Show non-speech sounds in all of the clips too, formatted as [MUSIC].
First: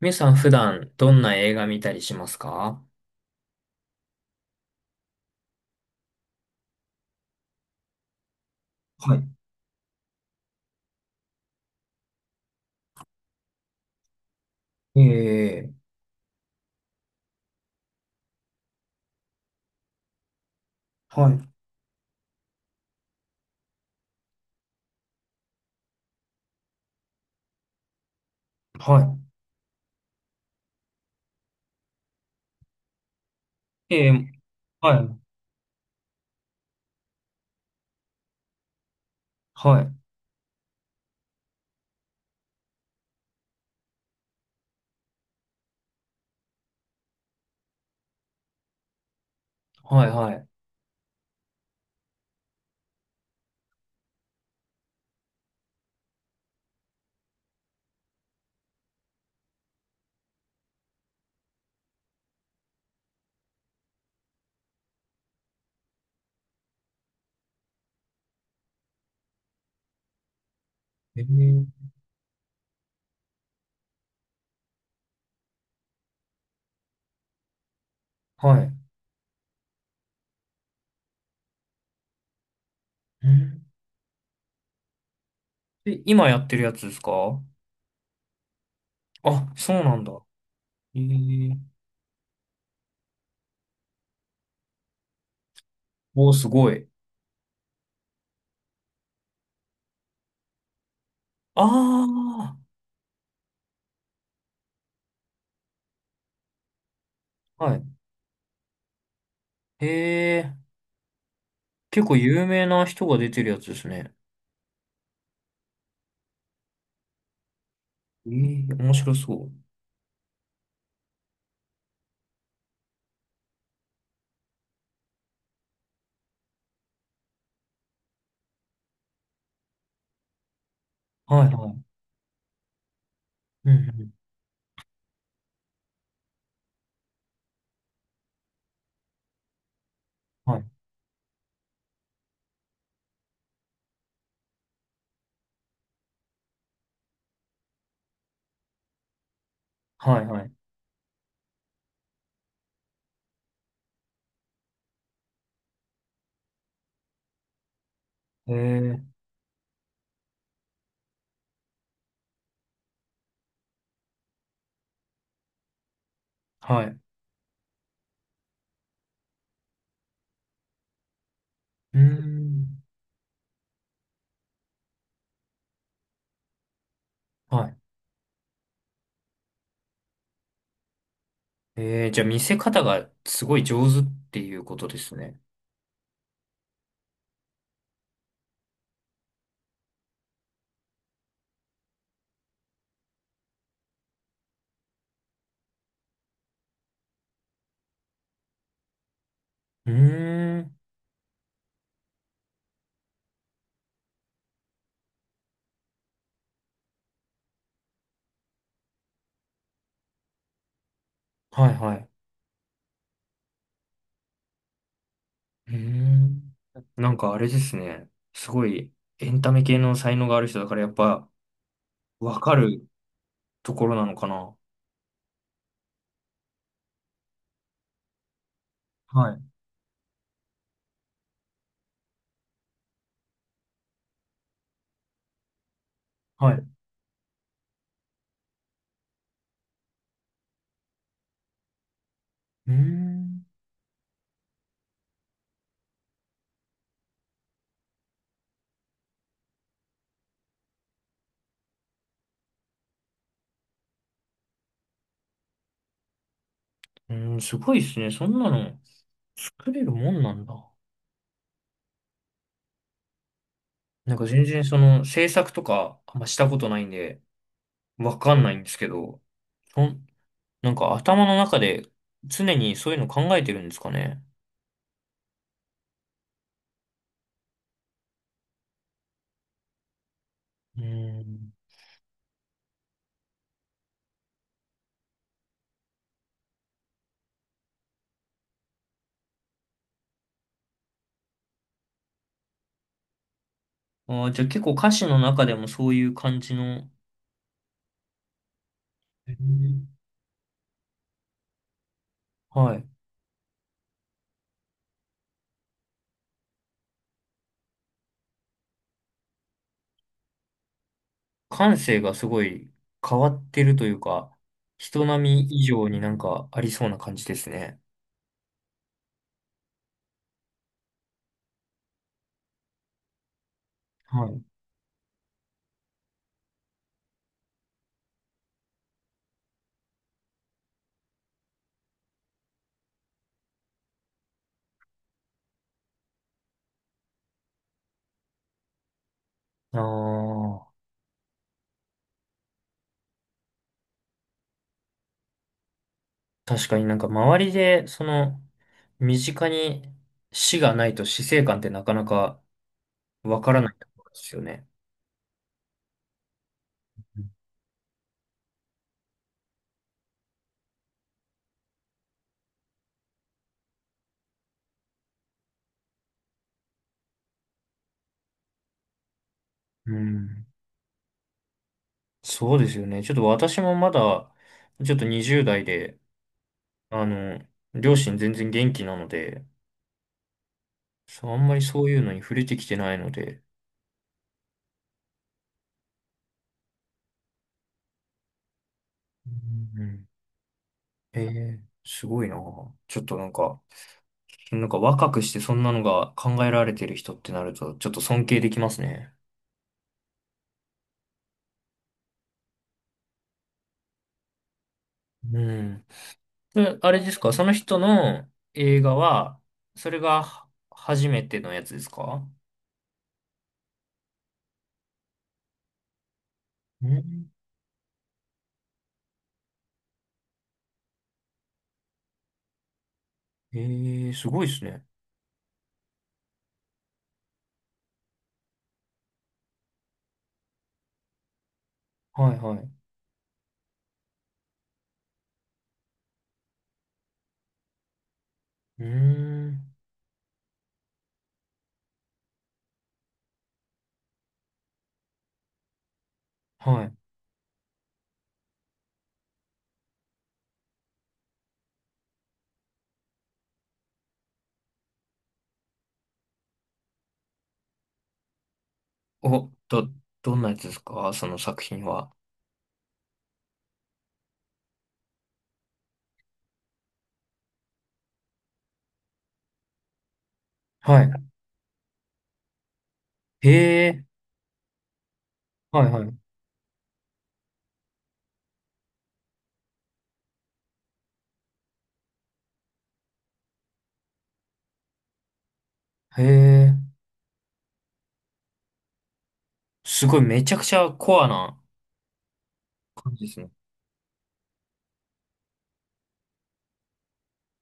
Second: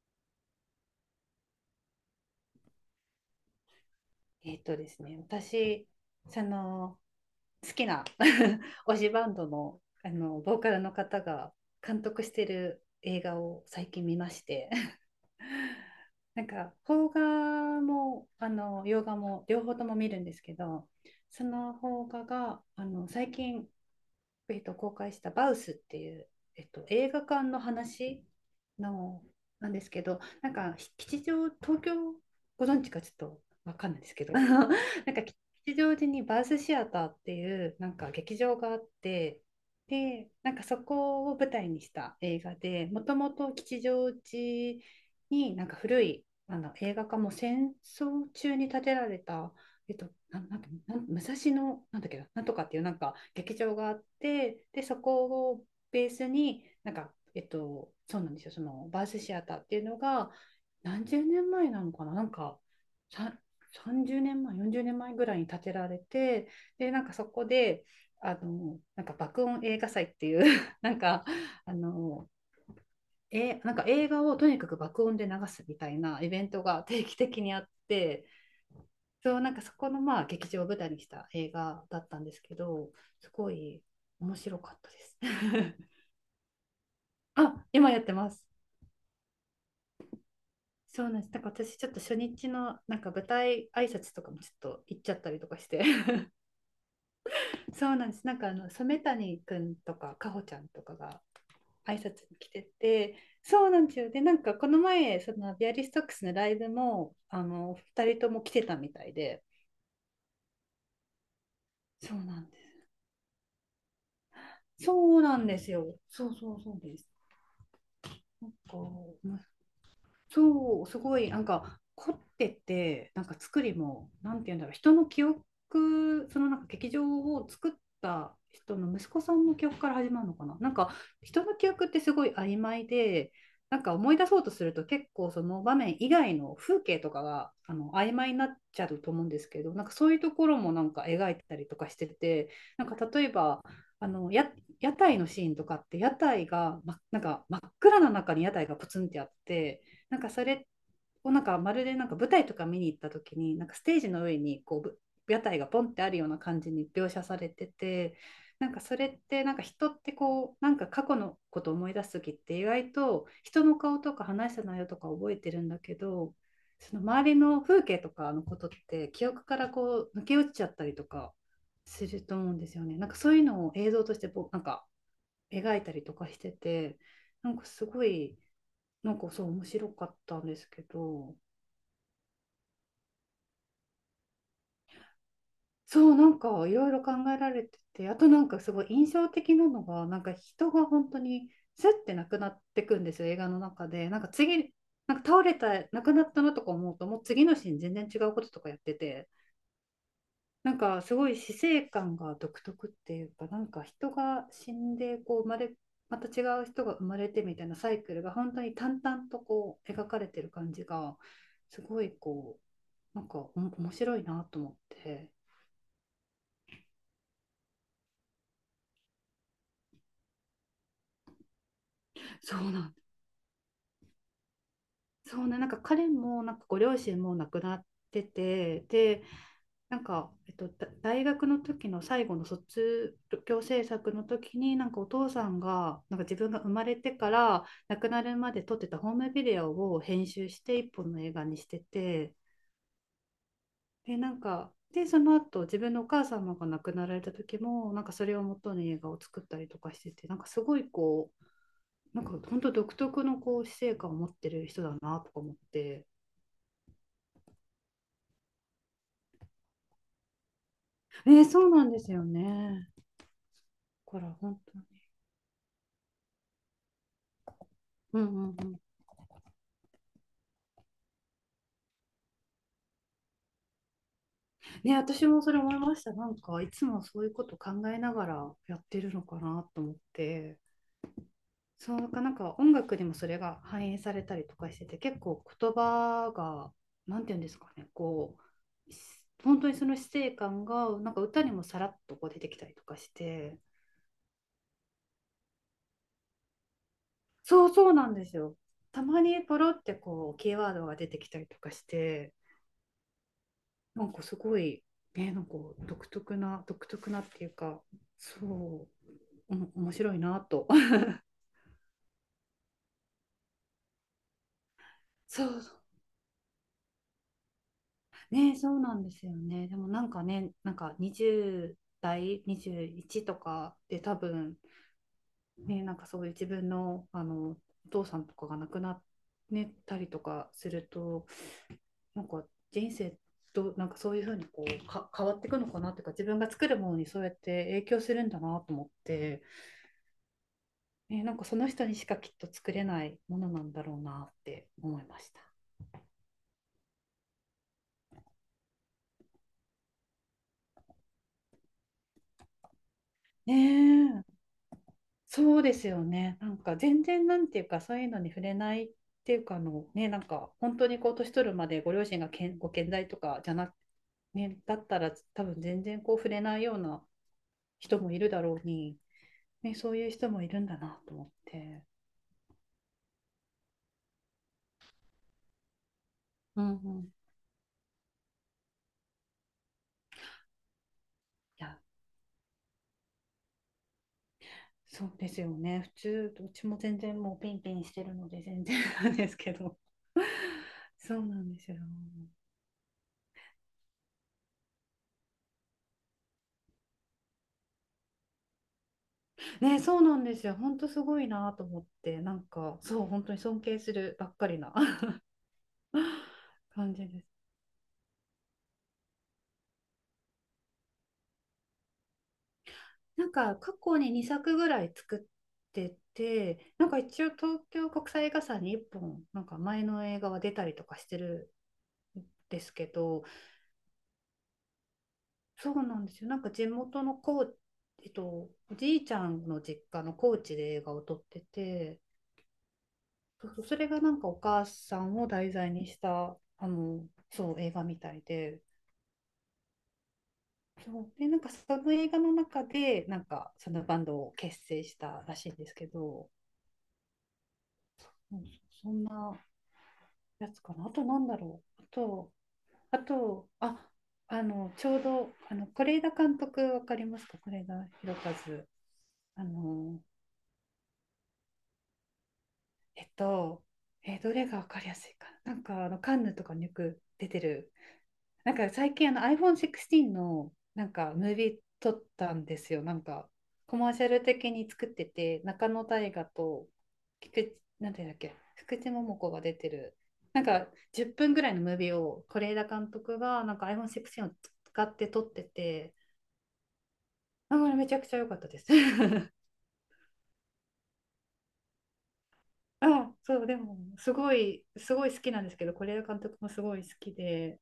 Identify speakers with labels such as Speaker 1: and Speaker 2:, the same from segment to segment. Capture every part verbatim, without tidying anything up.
Speaker 1: みゆさん普段どんな映画見たりしますか？
Speaker 2: えっとですね、私、その好きな [LAUGHS] 推し
Speaker 1: は
Speaker 2: バンドの、あのボーカルの方が監督してる映画を最近見まして [LAUGHS]
Speaker 1: い。えー、
Speaker 2: なんか邦画もあの洋画も両方とも見るんですけど、
Speaker 1: はい。
Speaker 2: その邦画があの最近えっと、公開したバウスっていう、えっと、映画館の話
Speaker 1: は
Speaker 2: の、なんですけど、なんか吉祥、東京ご存知かちょっとわかん
Speaker 1: い。
Speaker 2: ないで
Speaker 1: え
Speaker 2: すけ
Speaker 1: ー、
Speaker 2: ど、あの [LAUGHS] なんか
Speaker 1: はい。
Speaker 2: 吉祥寺にバウスシアターっていうなんか劇場があって、
Speaker 1: はい。
Speaker 2: で、なんかそこを舞台にした映画で、もともと吉祥寺になんか古いあの映画館も戦争中に建てられたえっ
Speaker 1: は
Speaker 2: と、
Speaker 1: いは
Speaker 2: な
Speaker 1: い。
Speaker 2: なんかなん武蔵野なんだっけな、なんとかっていうなんか劇場があって、でそこをベースになんか、えっと、そうなんですよ、そのバースシアターっていうのが何十年前なのかな、なんかささんさんじゅうねんまえよんじゅうねんまえぐらいに建てられて、でなんかそこであのなんか爆音映画祭っていう [LAUGHS] なん
Speaker 1: え
Speaker 2: かあ
Speaker 1: ー、
Speaker 2: のえなんか映画をとにかく爆音で流すみたいなイベントが定期的にあって。
Speaker 1: はい。
Speaker 2: そう、なんかそこのまあ劇場を舞台にした映画だったんですけど、すご
Speaker 1: ん。
Speaker 2: い面白かったです。
Speaker 1: え、
Speaker 2: [LAUGHS]
Speaker 1: 今やってるやつですか？
Speaker 2: あ、今やってます。
Speaker 1: あ、そうなんだ。え
Speaker 2: そうなんです。なんか
Speaker 1: ー、
Speaker 2: 私ちょっと初日のなんか舞台挨拶とかもちょっと行っちゃったりとかして、[LAUGHS]
Speaker 1: おー、すごい。
Speaker 2: そうなんです。なんかあの染谷くんとかかほちゃんとかが挨拶
Speaker 1: あ
Speaker 2: に来てて、そうなんですよ。で、なんかこの前、そのビアリストックスのライブも、あ
Speaker 1: あ、
Speaker 2: の、
Speaker 1: はい。
Speaker 2: 二人とも来てたみたいで、
Speaker 1: ー、えー、結
Speaker 2: そ
Speaker 1: 構
Speaker 2: うな
Speaker 1: 有
Speaker 2: んで
Speaker 1: 名な
Speaker 2: す。
Speaker 1: 人が出てるやつですね。
Speaker 2: そうなんですよ。そうそうそうです。
Speaker 1: ええ、面白
Speaker 2: こう面
Speaker 1: そう。
Speaker 2: そう、すごい、なんか、凝ってて、なんか作りも、なんて言うんだろう、人の記憶、そのなんか劇場を作った人の息子さんの記憶から始まるのかな。なんか、
Speaker 1: は
Speaker 2: 人
Speaker 1: い
Speaker 2: の
Speaker 1: は
Speaker 2: 記憶っ
Speaker 1: い。
Speaker 2: てすごい曖昧で、
Speaker 1: うんう
Speaker 2: なんか
Speaker 1: ん。
Speaker 2: 思い出そうとすると結構その場面以外の風景とかがあの曖昧になっちゃうと思うんですけど、なんかそういうとこ
Speaker 1: は
Speaker 2: ろ
Speaker 1: い。
Speaker 2: もなんか描いてたりとかしてて、なんか例えばあのや屋台のシーンとかって屋台が、ま、なんか真っ暗な中に屋台がポツンってあって、なん
Speaker 1: はい
Speaker 2: か
Speaker 1: は
Speaker 2: そ
Speaker 1: い。
Speaker 2: れをなんかまるでなんか舞台とか見に行った時になんかステージの上にこうぶ屋台がポンってあるような感じに描写されてて、
Speaker 1: へえ
Speaker 2: なんかそ
Speaker 1: ー、
Speaker 2: れってなんか人ってこうなんか過去のことを思い出す時って意外と人の顔とか話した内容とか覚えてるんだけど、
Speaker 1: は
Speaker 2: そ
Speaker 1: い。
Speaker 2: の周りの風景とかのことって記憶からこう抜け落ちちゃったりとか
Speaker 1: ええ、は
Speaker 2: す
Speaker 1: い、うー
Speaker 2: ると思うんです
Speaker 1: ん。
Speaker 2: よね。なんかそういうのを映像としてぼなんか描いたりとかしてて、なんか
Speaker 1: はい。
Speaker 2: すごいなんかそう面白かったんですけど、
Speaker 1: えー、じゃあ見せ方がすごい上手っていうことですね。
Speaker 2: そう、なんかいろいろ考えられてて、あとなんかすごい印象的なのが、なんか人が本当にスッてなくなってくんですよ、映画の中で。なんか次なんか倒れた、亡くなったなとか思うと、もう次のシーン全然違うこととかやってて、
Speaker 1: うー
Speaker 2: な
Speaker 1: ん。
Speaker 2: んかすごい死生観が独特っていうか、なんか人が死んでこう生まれ、また違う人が生まれてみたいなサイクルが本当に淡々とこう描かれてる感じが、
Speaker 1: はい
Speaker 2: す
Speaker 1: は
Speaker 2: ご
Speaker 1: い。
Speaker 2: いこう、なんかお面白いなと思って。
Speaker 1: うーん。なんかあれですね。すごいエンタメ系の才能がある人だからやっぱわか
Speaker 2: そうな
Speaker 1: る
Speaker 2: ん、
Speaker 1: ところなのかな。
Speaker 2: そうね、なんか彼もなんかご両親も亡くなってて、で、
Speaker 1: はい。
Speaker 2: なんか、えっと、だ大学の時の最後の卒業制作の時になんかお父さんがなんか自分
Speaker 1: はい。
Speaker 2: が
Speaker 1: う
Speaker 2: 生まれてから亡くなるまで撮ってたホームビデオを編集して一本の映画にしてて、
Speaker 1: ーん。
Speaker 2: でなんかでその後自分のお母様が亡くなられた時もなんかそれを元に映画を作ったりとかしてて、なんかすごいこう、なんか本当独特のこう死生観を持ってる人だなとか思って。
Speaker 1: うーん、すごいですね。そんなの作れるもんなんだ。
Speaker 2: えーそうなんですよね。だ
Speaker 1: なん
Speaker 2: か
Speaker 1: か
Speaker 2: ら
Speaker 1: 全
Speaker 2: 本
Speaker 1: 然そ
Speaker 2: 当に。
Speaker 1: の制作とかあんましたことないんでわ
Speaker 2: うんう
Speaker 1: かんない
Speaker 2: ん
Speaker 1: ん
Speaker 2: う
Speaker 1: です
Speaker 2: ん
Speaker 1: けど、そん、なんか頭の中で常にそういうの考えてるんですかね。
Speaker 2: ね、私もそれ思いました。なんか、いつもそういうこと考えながらやってるのかなと思って、
Speaker 1: うーん。
Speaker 2: そうか、なんか音楽にもそれが反映されたりとかしてて、結構言葉が、なんていうんですかね、こう、し本当にその死生観が、なんか歌にもさらっとこう出てきたりとかして、
Speaker 1: ああ、じゃあ結構歌詞の中でもそういう感じの。
Speaker 2: そうそうなんですよ。たま
Speaker 1: へえ、
Speaker 2: にポロってこう、キーワードが出てきたりとかして、
Speaker 1: はい。
Speaker 2: なんかすごい、ね、なんか独特な、独特なっていうか、そう、面白いなと [LAUGHS]。
Speaker 1: 感性がすごい変わってるというか、人並
Speaker 2: そ
Speaker 1: み
Speaker 2: う
Speaker 1: 以上になんかありそうな感じですね。
Speaker 2: ね、そうなんですよね。でもなんかね、なんかにじゅう代、にじゅういちとかで多
Speaker 1: はい。
Speaker 2: 分、ね、なんかそういう自分の、あのお父さんとかが亡くなっ、ねたりとかすると、なんか人生どなんかそういうふうにこうか変わっていくのかなっていうか、自分が作るものにそうやって影響するんだなと思って、
Speaker 1: ああ、
Speaker 2: ね、なんかその人にしかきっと作れないものなんだろうなって思いました。
Speaker 1: 確かになんか周りで、その、身近に死がないと死生観ってなかなかわか
Speaker 2: ね
Speaker 1: らないところで
Speaker 2: え、
Speaker 1: すよね。
Speaker 2: そうですよね。なんか全然なんていうかそういうのに触れないっていうか、あのね、なんか本当にこう年取るまでご両親がけんご健在とかじゃなくね、だったら多分全然こう触れないような人もいるだろうに、ね、そ
Speaker 1: う
Speaker 2: ういう人も
Speaker 1: ん。
Speaker 2: いるんだなと思って。
Speaker 1: そうですよね。ちょっと私もまだ、ちょっとにじゅう代で、
Speaker 2: うんうん。
Speaker 1: あ
Speaker 2: い
Speaker 1: の、両親全然元気なので、そう、あんまり
Speaker 2: や、
Speaker 1: そういうのに触れてきてないので。
Speaker 2: そうですよね。普通、どっちも全然もうピンピンしてるので全然なんで
Speaker 1: う
Speaker 2: すけど。
Speaker 1: ん。
Speaker 2: [LAUGHS] そ
Speaker 1: え
Speaker 2: うなんで
Speaker 1: え、
Speaker 2: すよ。
Speaker 1: すごいな。ちょっとなんか、なんか若くしてそんなのが考えられてる人ってなると、ちょっと尊敬できますね。
Speaker 2: ね、そうなんですよ。ほんとすごいなと思って、なんか、そう、本当に尊敬するばっかりな
Speaker 1: うん。
Speaker 2: [LAUGHS]
Speaker 1: で、あ
Speaker 2: 感
Speaker 1: れ
Speaker 2: じ
Speaker 1: です
Speaker 2: で
Speaker 1: か、そ
Speaker 2: す。
Speaker 1: の人の映画は、それがは初めてのやつですか？
Speaker 2: なんか、過去ににさくぐらい作ってて、な
Speaker 1: う
Speaker 2: んか一
Speaker 1: ん。
Speaker 2: 応東京国際映画祭にいっぽん、なんか前の映画は出たりとかしてるんですけど、
Speaker 1: ええ、すごいですね。
Speaker 2: そうなんですよ。なんか地元の高知、えっと、おじいちゃんの実家の高知で映画を撮ってて、
Speaker 1: はいはい。う
Speaker 2: そうそう、それがなんかお母さんを題材にした、あの、そう、映画みたいで、
Speaker 1: ーん。
Speaker 2: そう、で、なんかその映画の中で、なんかそのバンドを結成したらしいんですけど、
Speaker 1: はい。
Speaker 2: うん、そんなやつかな。あとなんだろう。あと、あと、あ、あの、ちょうど、あの、是枝監督わかりますか、是枝裕和。あ
Speaker 1: お、ど、
Speaker 2: の、
Speaker 1: どんなやつですかその作品は？
Speaker 2: えっと、えーどれがわかりやすいかな。なんかあのカンヌとかによく出てる。なんか最近あの アイフォーンシックスティーン のなんか
Speaker 1: は
Speaker 2: ムービー撮ったんですよ。なんか
Speaker 1: い。
Speaker 2: コ
Speaker 1: へ
Speaker 2: マーシ
Speaker 1: え。
Speaker 2: ャル的に作ってて、中
Speaker 1: は
Speaker 2: 野
Speaker 1: いは
Speaker 2: 大
Speaker 1: い。
Speaker 2: 我と菊池、なんていうんだっけ、福地桃子が出てる。なんかじゅっぷんぐらいのムービーを是枝監督がなんか アイフォーンシックスティーン を使って撮ってて、
Speaker 1: へえ。
Speaker 2: あれめちゃくちゃ良かったです。[LAUGHS]
Speaker 1: すごいめちゃくちゃコアな
Speaker 2: あ、
Speaker 1: 感じです
Speaker 2: そう、
Speaker 1: ね。
Speaker 2: でもすごい、すごい好きなんですけど、是枝監督もすごい好きで。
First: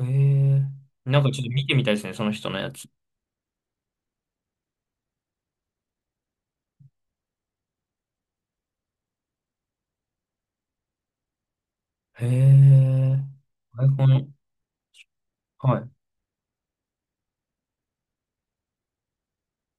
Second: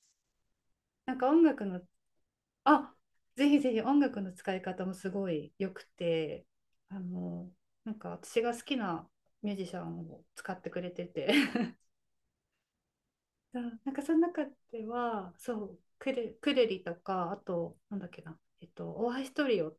Speaker 1: へえ。
Speaker 2: なん
Speaker 1: なん
Speaker 2: か
Speaker 1: かち
Speaker 2: 音
Speaker 1: ょっと見
Speaker 2: 楽
Speaker 1: て
Speaker 2: の、
Speaker 1: みたいですね、その人のやつ。
Speaker 2: あ、ぜひぜひ音楽の使い方もすごい良くて、あの、なんか私が好きなミュージシャンを使ってくれてて、[LAUGHS]
Speaker 1: へえ。
Speaker 2: そう、
Speaker 1: アイ
Speaker 2: なんか
Speaker 1: コ
Speaker 2: その
Speaker 1: ン、
Speaker 2: 中では、そ
Speaker 1: は
Speaker 2: う、
Speaker 1: い。
Speaker 2: クレ、クレリとか、あと、なんだっけな、えっと、大橋トリオ、わ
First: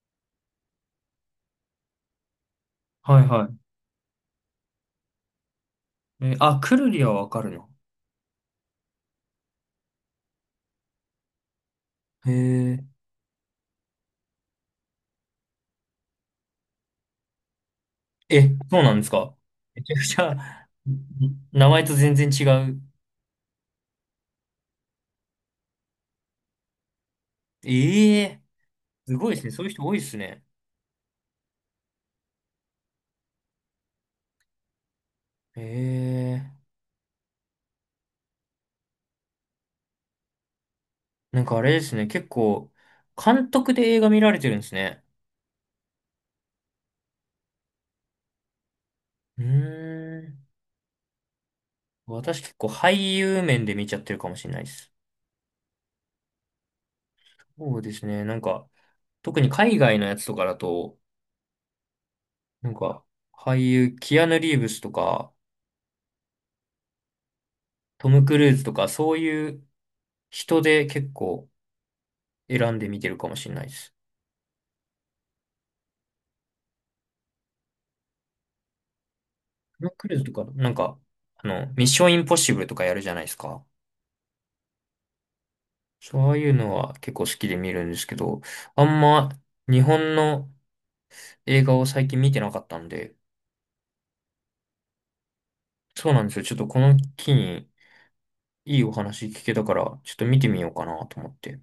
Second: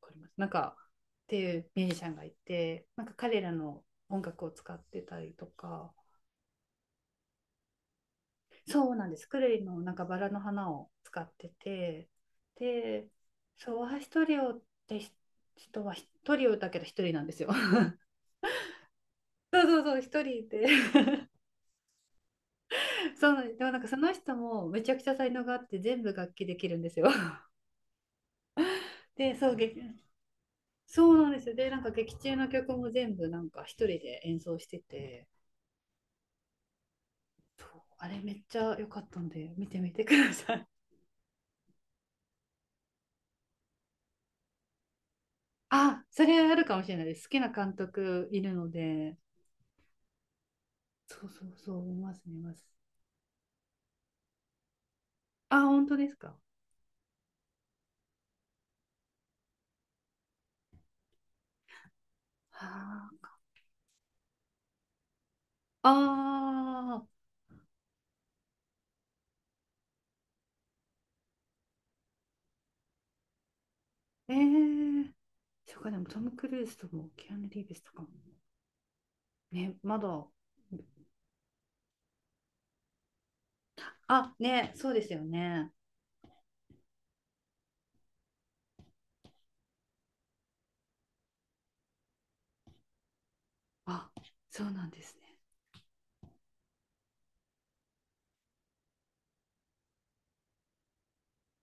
Speaker 2: かりますなんか、っていうミュージシャンがいて、なんか
Speaker 1: はい
Speaker 2: 彼
Speaker 1: は
Speaker 2: らの音楽を使ってたりとか、
Speaker 1: い。え、あ、くるりはわかるの。
Speaker 2: そうなんです。クレイのなんかバラの花を使ってて、
Speaker 1: へえ。
Speaker 2: で、ソワヒトリオってひ人は一人をだけど一人なんですよ。[LAUGHS]
Speaker 1: え、そうなんですか？
Speaker 2: そうそ
Speaker 1: め
Speaker 2: う
Speaker 1: ちゃ
Speaker 2: そう、
Speaker 1: く
Speaker 2: 一
Speaker 1: ちゃ、ん、
Speaker 2: 人で。
Speaker 1: 名前と全然違う。
Speaker 2: [LAUGHS] そうなんです。でもなんかその人もめちゃくちゃ才能があって全部楽器できるんですよ。[LAUGHS]
Speaker 1: ええ。すご
Speaker 2: で、
Speaker 1: いです
Speaker 2: そ
Speaker 1: ね。
Speaker 2: う、
Speaker 1: そういう
Speaker 2: 劇、
Speaker 1: 人多いですね。
Speaker 2: そうなんですよ。で、なんか劇中の曲も全部なんか一人で演奏してて、
Speaker 1: へえ。
Speaker 2: そう、あれめっちゃ良かったんで見てみてください。
Speaker 1: なんかあれですね。結構、監督で映画見られてるんですね。
Speaker 2: [LAUGHS] あ、それあるかもしれないです。好きな監督いるので、
Speaker 1: うーん。
Speaker 2: そうそうそう、見ます見
Speaker 1: 私結
Speaker 2: ま
Speaker 1: 構
Speaker 2: す。
Speaker 1: 俳優面で見ちゃってるかもしれないです。
Speaker 2: あ、本当ですか。
Speaker 1: そうですね。なんか、特に海外のやつとかだと、なんか、
Speaker 2: は
Speaker 1: 俳優、キアヌ・リーブスとか、
Speaker 2: ああ
Speaker 1: トム・クルーズとか、そういう人で結構選んで見てるかもしれないです。
Speaker 2: ー、ええそうか、でもトム・クルーズとも、キアヌ・リーブスとかも。ね、
Speaker 1: トム・
Speaker 2: ま
Speaker 1: クルーズ
Speaker 2: だ。
Speaker 1: とか、なんか、あの、ミッション・インポッシブルとかやるじゃないですか。
Speaker 2: あ、ね、そうですよね。
Speaker 1: そういうのは結構好きで見るんですけど、あんま日本の映画を最近見てなかったんで、
Speaker 2: あ、そうなんですね。
Speaker 1: そうなんですよ。ちょっとこの機にいいお話聞けたから、ちょっと見てみようかなと思って。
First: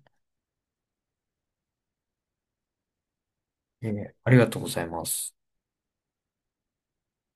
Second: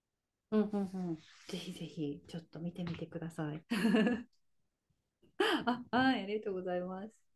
Speaker 2: うんうんうん。ぜひぜひ、ちょっと見てみてください。
Speaker 1: え
Speaker 2: [LAUGHS]
Speaker 1: ー、ありがとうございます。
Speaker 2: あ、はい、ありがとうございます。